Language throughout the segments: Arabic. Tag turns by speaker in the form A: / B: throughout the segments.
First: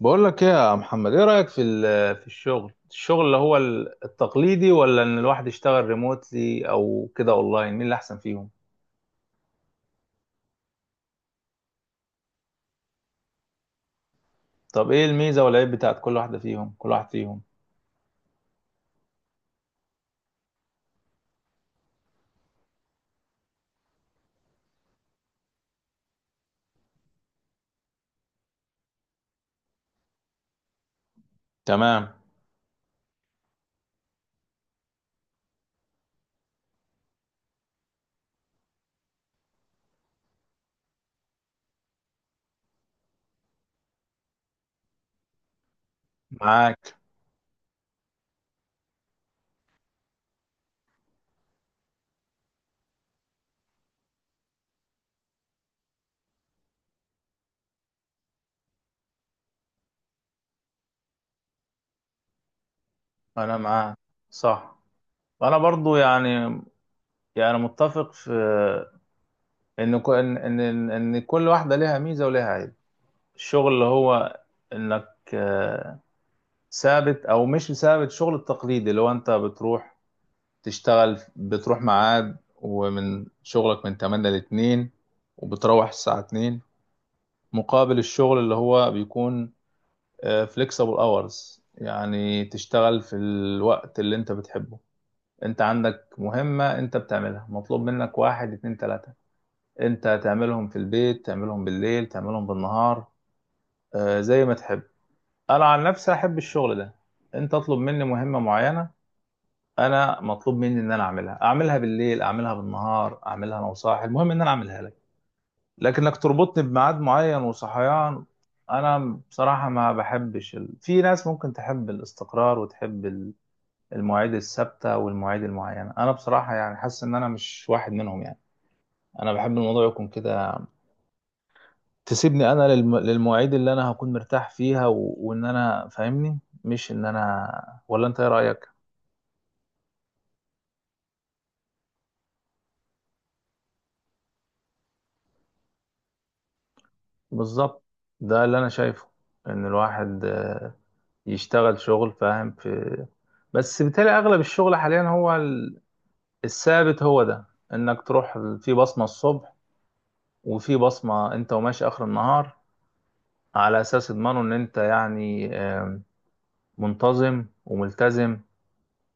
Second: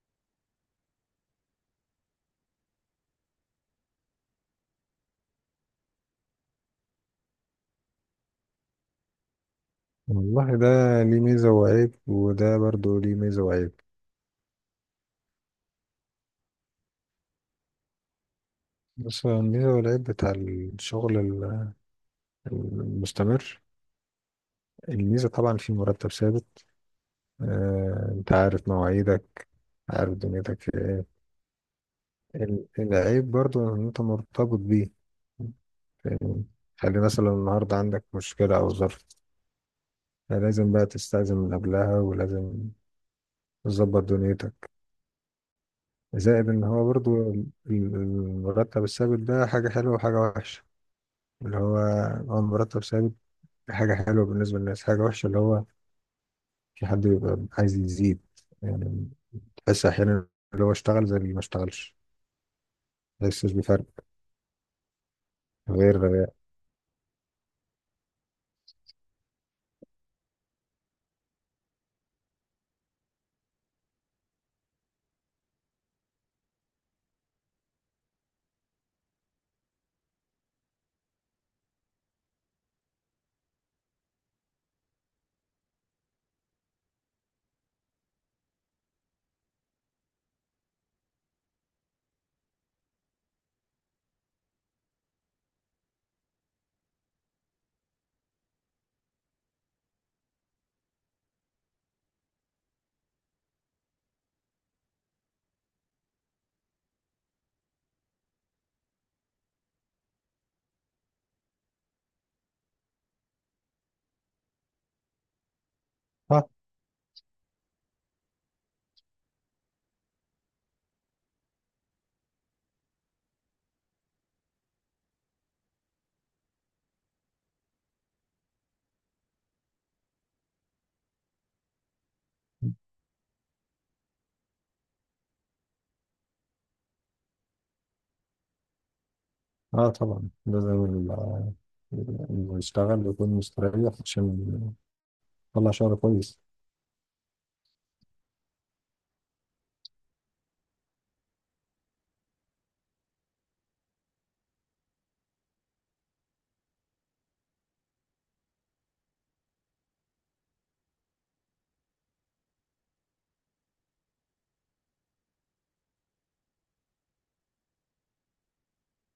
A: بقول لك ايه يا محمد؟ ايه رأيك في في الشغل اللي هو التقليدي، ولا ان الواحد يشتغل ريموتلي او كده اونلاين؟ مين اللي احسن فيهم؟
B: والله ده ليه ميزة وعيب، وده برضو ليه ميزة وعيب.
A: طب ايه الميزة والعيب بتاعت كل واحد فيهم؟
B: بس الميزة والعيب بتاع الشغل المستمر، الميزة طبعا في مرتب ثابت. انت عارف مواعيدك، عارف دنيتك في ايه.
A: تمام،
B: العيب برضو ان انت مرتبط بيه. فاهمني؟ خلي مثلا النهاردة عندك مشكلة او ظرف، لازم بقى تستأذن من قبلها، ولازم تظبط دنيتك. زائد ان هو
A: معاك.
B: برضو المرتب الثابت ده حاجة حلوة وحاجة وحشة. اللي هو مرتب ثابت، دي حاجة حلوة بالنسبة للناس. حاجة وحشة اللي هو في حد بيبقى عايز يزيد، يعني تحس أحيانا اللي هو اشتغل زي اللي ما اشتغلش، ما يحسش
A: انا
B: بفرق.
A: معاك، صح. انا برضو
B: غير.
A: يعني متفق في ان ك- ان ان ان إن كل واحدة ليها ميزة وليها عيب. الشغل اللي هو انك ثابت او مش ثابت، الشغل التقليدي اللي هو انت بتروح تشتغل، بتروح ميعاد ومن شغلك من 8 ل 2، وبتروح الساعة 2. مقابل الشغل اللي هو بيكون فليكسبل اورز، يعني تشتغل في الوقت اللي انت بتحبه، انت عندك مهمة انت بتعملها، مطلوب منك واحد اتنين تلاتة، انت تعملهم في البيت، تعملهم بالليل، تعملهم بالنهار، زي ما تحب. انا عن نفسي احب الشغل ده. انت اطلب مني مهمة معينة، انا مطلوب مني ان انا اعملها، اعملها بالليل، اعملها بالنهار، اعملها انا وصاحي، المهم ان انا اعملها لك. لكنك
B: اه
A: تربطني بميعاد معين وصحيان، انا بصراحة ما بحبش ال... في ناس ممكن تحب الاستقرار وتحب المواعيد الثابتة والمواعيد المعينة، انا بصراحة يعني حاسس ان انا مش واحد منهم يعني. انا بحب الموضوع يكون كده، تسيبني انا للمواعيد اللي انا هكون مرتاح فيها، وان انا فاهمني، مش ان انا. ولا انت ايه رأيك؟
B: اه، طبعا ده زي اللي يشتغل يكون مستريح عشان يطلع شغل كويس.
A: بالظبط، ده اللي انا شايفه، ان الواحد يشتغل شغل فاهم في. بس بالتالي اغلب الشغل حاليا هو الثابت، هو ده، انك تروح في بصمة الصبح وفي بصمة انت وماشي اخر النهار، على اساس يضمنوا ان انت يعني منتظم وملتزم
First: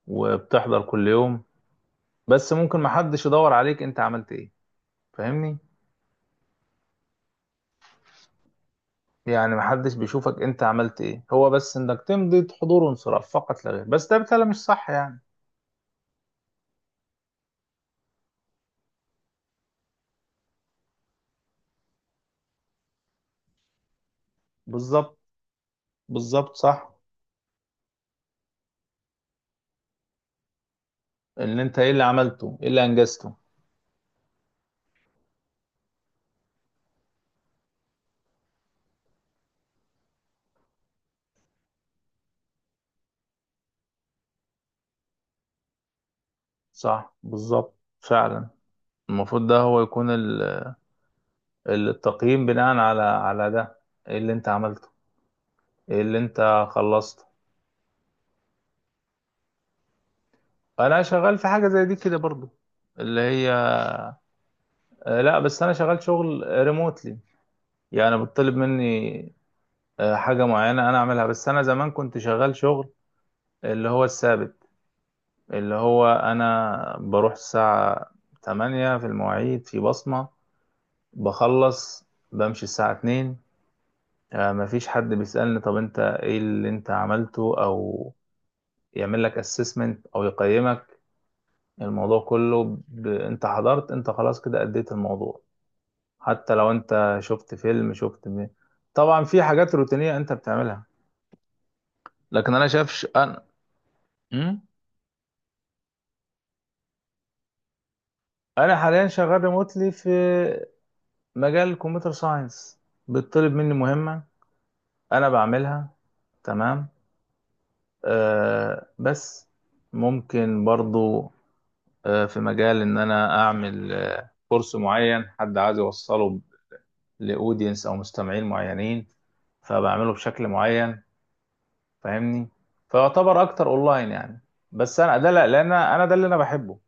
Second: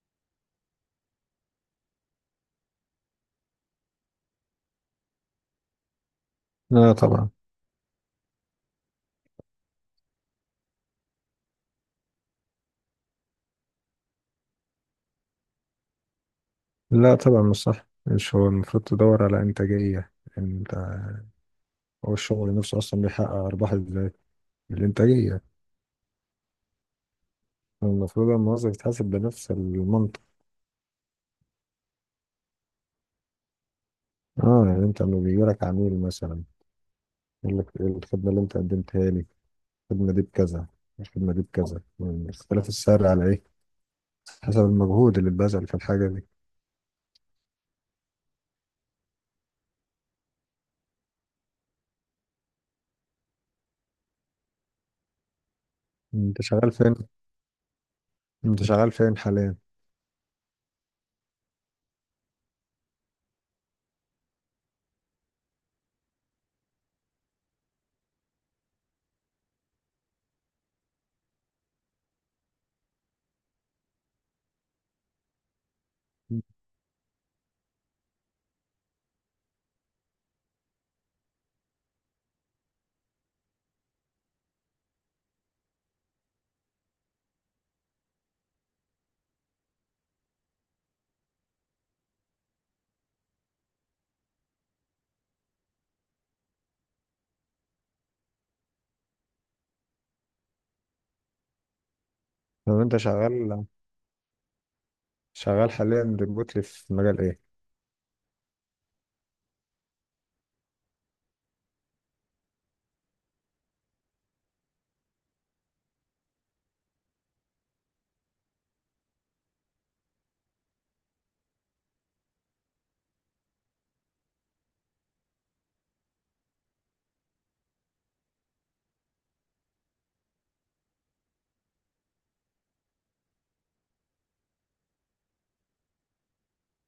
A: وبتحضر كل يوم. بس ممكن محدش يدور عليك انت عملت ايه، فاهمني.
B: لا طبعا.
A: يعني محدش بيشوفك انت عملت ايه، هو بس انك تمضي حضور وانصراف فقط لا غير، بس ده بالتالي مش صح يعني.
B: لا طبعا مش صح، مش هو المفروض تدور على إنتاجية انت؟ هو الشغل نفسه أصلا بيحقق أرباح ازاي؟
A: بالظبط.
B: بالإنتاجية.
A: بالظبط، صح.
B: المفروض الموظف يتحاسب بنفس المنطق.
A: ان انت ايه اللي عملته، ايه اللي انجزته.
B: اه، يعني انت لما بيجيلك عميل مثلا يقول لك إيه الخدمة اللي أنت قدمتها لي، الخدمة دي بكذا، الخدمة دي بكذا، اختلاف السعر على إيه؟ حسب المجهود اللي اتبذل في الحاجة دي.
A: صح، بالظبط، فعلا. المفروض ده هو يكون التقييم بناء على على ده، ايه اللي انت عملته، ايه اللي
B: أنت
A: انت
B: شغال فين
A: خلصته.
B: أنت شغال فين حاليا؟
A: انا شغال في حاجه زي دي كده برضو، اللي هي لا، بس انا شغال شغل ريموتلي. يعني بتطلب مني حاجه معينه انا اعملها. بس انا زمان كنت شغال شغل اللي هو الثابت، اللي هو انا بروح الساعه 8، في المواعيد، في بصمه، بخلص بمشي الساعه 2. مفيش حد بيسألني طب انت ايه اللي انت عملته، او يعمل لك assessment او يقيمك، الموضوع كله انت حضرت، انت خلاص كده اديت الموضوع. حتى لو انت شفت فيلم، شفت طبعا في حاجات روتينية انت بتعملها، لكن انا
B: طب أنت
A: شافش انا.
B: شغال
A: م?
B: شغال حاليا ريموتلي في مجال إيه؟
A: انا حاليا شغال ريموتلي في مجال الكمبيوتر ساينس. بتطلب مني مهمة انا بعملها، تمام. آه بس ممكن برضو في مجال ان انا اعمل كورس معين حد عايز يوصله لاودينس او مستمعين معينين، فبعمله بشكل معين، فاهمني. فيعتبر اكتر اونلاين يعني، بس انا ده لا لان انا ده اللي انا بحبه،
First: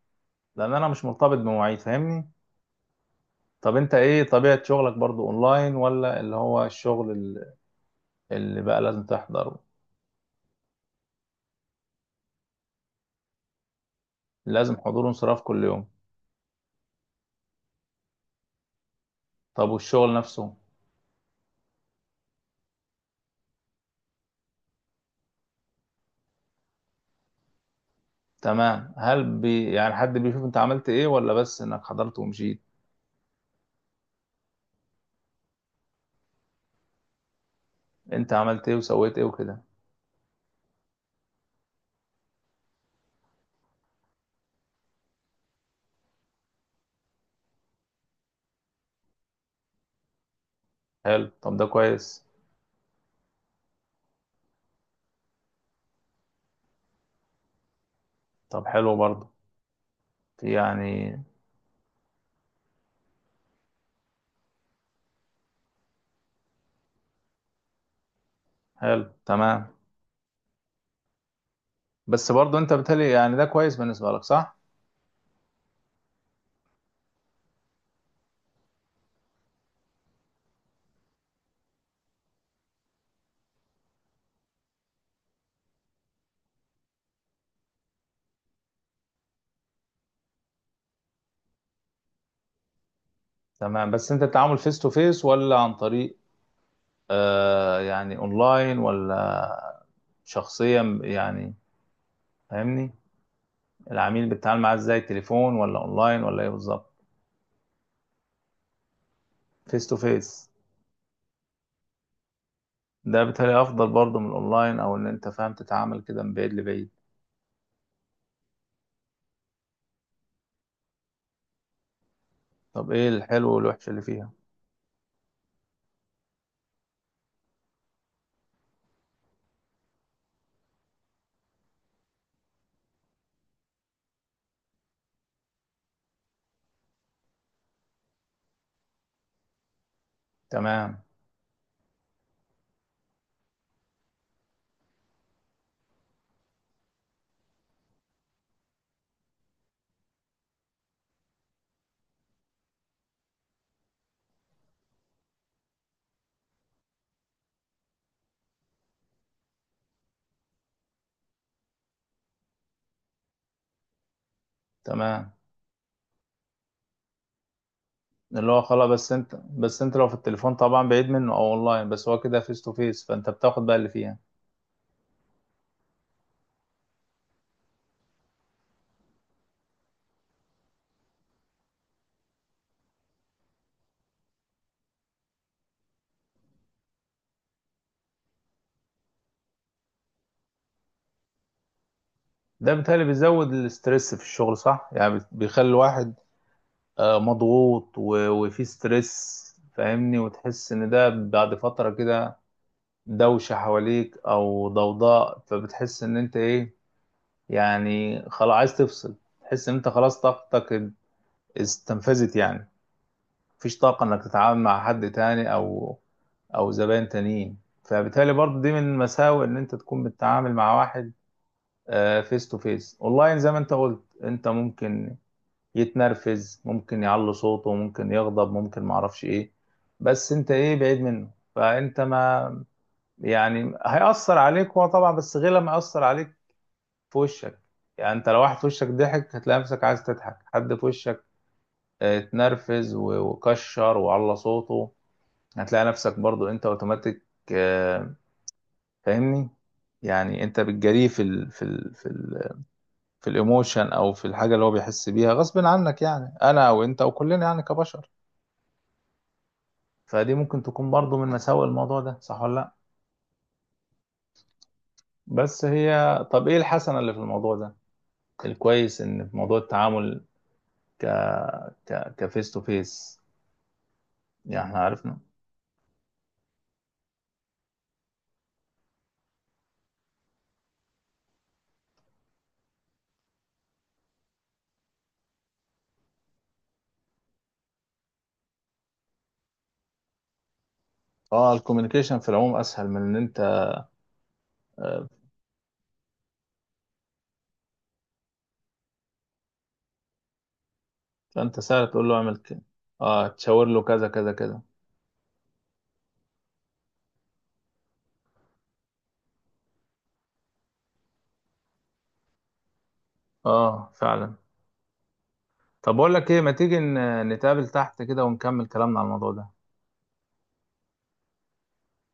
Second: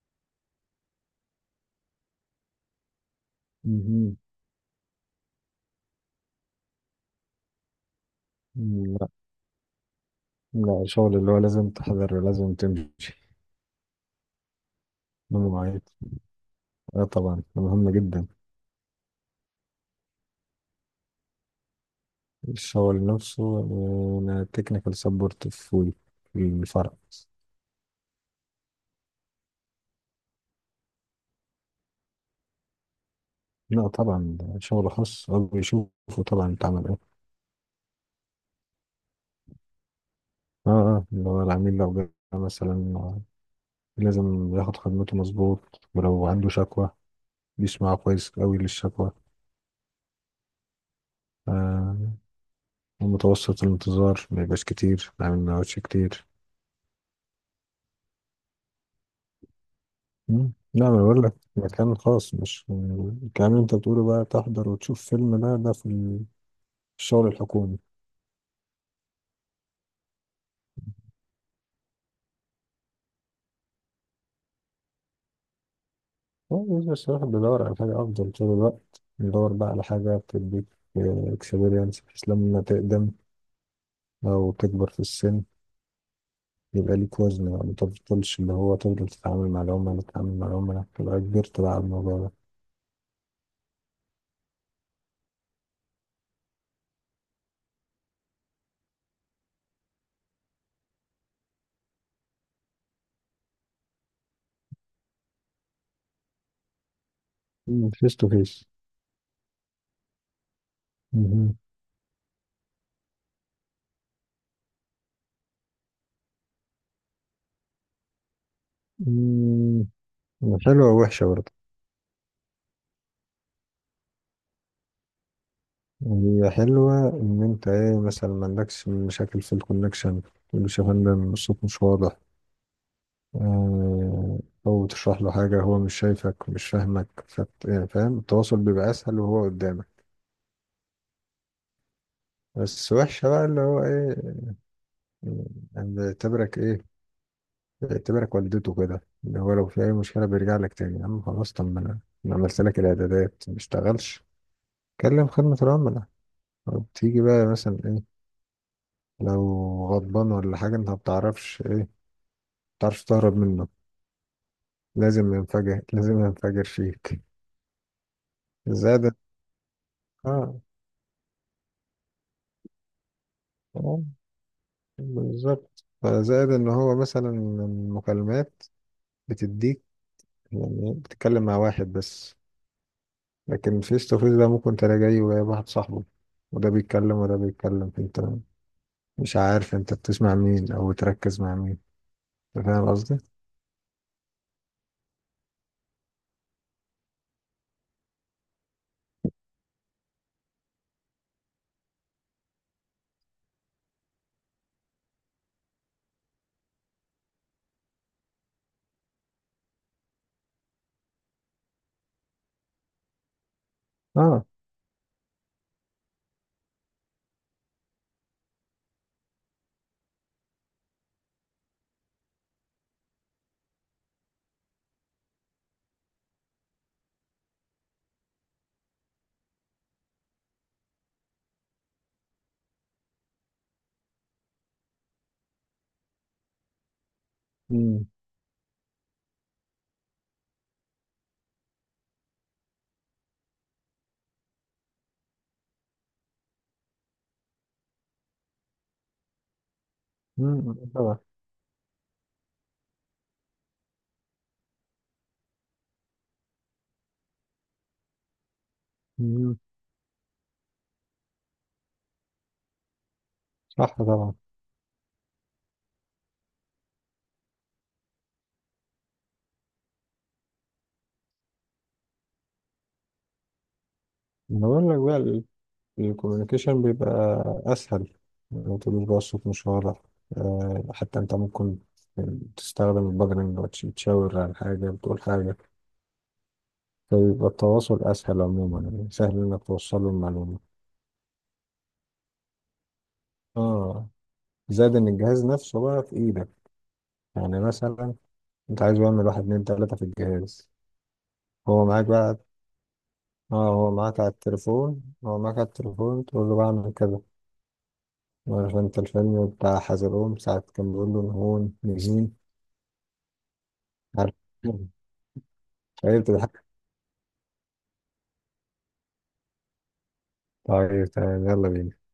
A: لان انا مش مرتبط بمواعيد، فاهمني. طب انت
B: مهم.
A: ايه طبيعة شغلك؟ برضو اونلاين ولا اللي هو الشغل اللي بقى لازم
B: لا
A: تحضره؟
B: لا، الشغل اللي هو لازم تحضر، لازم تمشي
A: لازم حضور وانصراف
B: من
A: كل
B: مواعيد.
A: يوم.
B: اه طبعا ده مهم جدا.
A: طب والشغل نفسه؟
B: الشغل نفسه، انا تكنيكال سبورت في في الفرع.
A: تمام، هل بي يعني حد بيشوف انت عملت ايه، ولا بس انك حضرت ومشيت؟
B: لا طبعا، ده شغل خاص، هو بيشوفه طبعا اتعمل.
A: انت عملت ايه وسويت ايه وكده.
B: اه اه، اللي هو العميل لو جه مثلا لازم ياخد خدمته مظبوط، ولو عنده شكوى بيسمع كويس قوي للشكوى.
A: حلو، طب ده
B: آه.
A: كويس.
B: ومتوسط الانتظار ما يبقاش كتير، يعني ما يقعدش كتير.
A: طب حلو برضه في
B: مم. لا انا
A: يعني.
B: بقول لك مكان خاص، مش الكلام اللي انت بتقوله بقى تحضر وتشوف فيلم، ده في الشغل الحكومي.
A: حلو، تمام. بس برضه انت بتهيألي يعني ده كويس بالنسبة لك، صح؟
B: هو بس الواحد بيدور على حاجة أفضل طول الوقت، بيدور بقى على حاجة بتديك اكسبيرينس بحيث لما تقدم أو تكبر في السن يبقى ليك وزن بقى، ما تفضلش اللي هو تفضل تتعامل مع العملاء، تبقى كبرت بقى على الموضوع ده.
A: تمام، بس انت التعامل فيس تو فيس ولا عن طريق يعني اونلاين، ولا شخصيا يعني، فاهمني؟ العميل بتتعامل معاه ازاي، تليفون ولا اونلاين ولا ايه بالظبط؟
B: فيس تو فيس
A: فيس تو فيس؟ ده بيتهيألي افضل برضه من الاونلاين، او ان انت فاهم تتعامل كده من بعيد لبعيد.
B: حلوة ووحشة برضه.
A: طب ايه الحلو والوحش اللي فيها؟
B: هي حلوة إن أنت إيه مثلا ما عندكش مشاكل في الكونكشن، مش يا فندم الصوت مش واضح. آه، أو تشرح له حاجة هو مش شايفك مش فاهمك، يعني فاهم، التواصل بيبقى أسهل وهو قدامك.
A: تمام.
B: بس وحشة بقى اللي هو إيه، يعني بيعتبرك إيه، اعتبرك والدته كده، اللي هو لو في أي مشكلة بيرجع لك تاني، يا عم خلاص، طب ما أنا عملت لك الإعدادات ما اشتغلش، كلم خدمة العملاء. أو تيجي بقى مثلا إيه لو غضبان ولا حاجة، أنت ما بتعرفش إيه، ما بتعرفش تهرب منه،
A: تمام،
B: لازم ينفجر، لازم ينفجر فيك.
A: اللي هو خلاص.
B: زائد.
A: بس انت لو في التليفون
B: آه
A: طبعا بعيد منه، او اونلاين. بس هو كده فيس تو فيس، فانت بتاخد بقى اللي
B: آه،
A: فيها،
B: بالظبط، فزائد إن هو مثلا المكالمات بتديك، يعني بتتكلم مع واحد بس، لكن فيس تو فيس ده ممكن تلاقي جاي وجايب واحد صاحبه، وده بيتكلم وده بيتكلم، انت مش عارف انت بتسمع مين او بتركز مع مين. أنت
A: ده
B: فاهم
A: بالتالي
B: قصدي.
A: بيزود الاسترس في الشغل، صح؟ يعني بيخلي الواحد مضغوط وفي ستريس، فاهمني. وتحس ان ده بعد فترة كده، دوشة حواليك او ضوضاء، فبتحس ان انت ايه، يعني خلاص عايز تفصل، تحس ان انت خلاص طاقتك استنفذت يعني، مفيش طاقة انك
B: اه.
A: تتعامل مع حد تاني او او زبائن تانيين، فبالتالي برضه دي من مساوئ ان انت تكون بتتعامل مع واحد فيس تو فيس. اونلاين زي ما انت قلت، انت ممكن يتنرفز، ممكن يعلي صوته، ممكن يغضب، ممكن معرفش ايه، بس انت ايه، بعيد منه، فانت ما يعني هيأثر عليك هو طبعا، بس غير لما يأثر عليك في وشك.
B: امم.
A: يعني انت لو واحد في وشك ضحك، هتلاقي نفسك عايز تضحك. حد في وشك اه، اتنرفز وكشر وعلى صوته، هتلاقي نفسك برضو انت اوتوماتيك، آه، فاهمني. يعني انت
B: مم،
A: بتجريه
B: طبعا.
A: في الايموشن، او في الحاجه اللي هو بيحس بيها غصب عنك، يعني انا او انت او كلنا يعني كبشر،
B: مم،
A: فدي ممكن تكون برضو من مساوئ الموضوع ده، صح ولا لا؟
B: صح طبعا.
A: بس هي طب ايه الحسنه اللي في الموضوع ده؟ الكويس ان في موضوع التعامل ك كفيس تو فيس، يعني
B: انا
A: احنا
B: بقول لك
A: عرفنا.
B: بقى الكوميونيكيشن بيبقى اسهل، ما تقولوش بقى الصوت مش واضح، حتى انت ممكن تستخدم البادرنج وتشاور على حاجة، بتقول حاجة، فبيبقى التواصل اسهل عموما، يعني سهل انك توصل له المعلومة.
A: اه الكوميونيكيشن في العموم اسهل من ان انت
B: اه. زاد
A: آه،
B: ان الجهاز نفسه بقى في ايدك، يعني مثلا انت عايز يعمل واحد اتنين تلاتة في الجهاز،
A: فانت
B: هو
A: سهل
B: معاك
A: تقول له اعمل
B: بقى.
A: كده. اه تشاور
B: اه
A: له كذا كذا كذا.
B: هو معاك على التليفون، تقول له بعمل كذا. عارف انت الفيلم بتاع حزلقوم ساعة كان بيقول له هون نجين؟
A: اه فعلا.
B: عارف
A: طب بقول
B: ايوه
A: لك ايه، ما
B: بتضحك.
A: تيجي نتقابل تحت كده ونكمل كلامنا على الموضوع ده؟
B: طيب تمام، يلا بينا.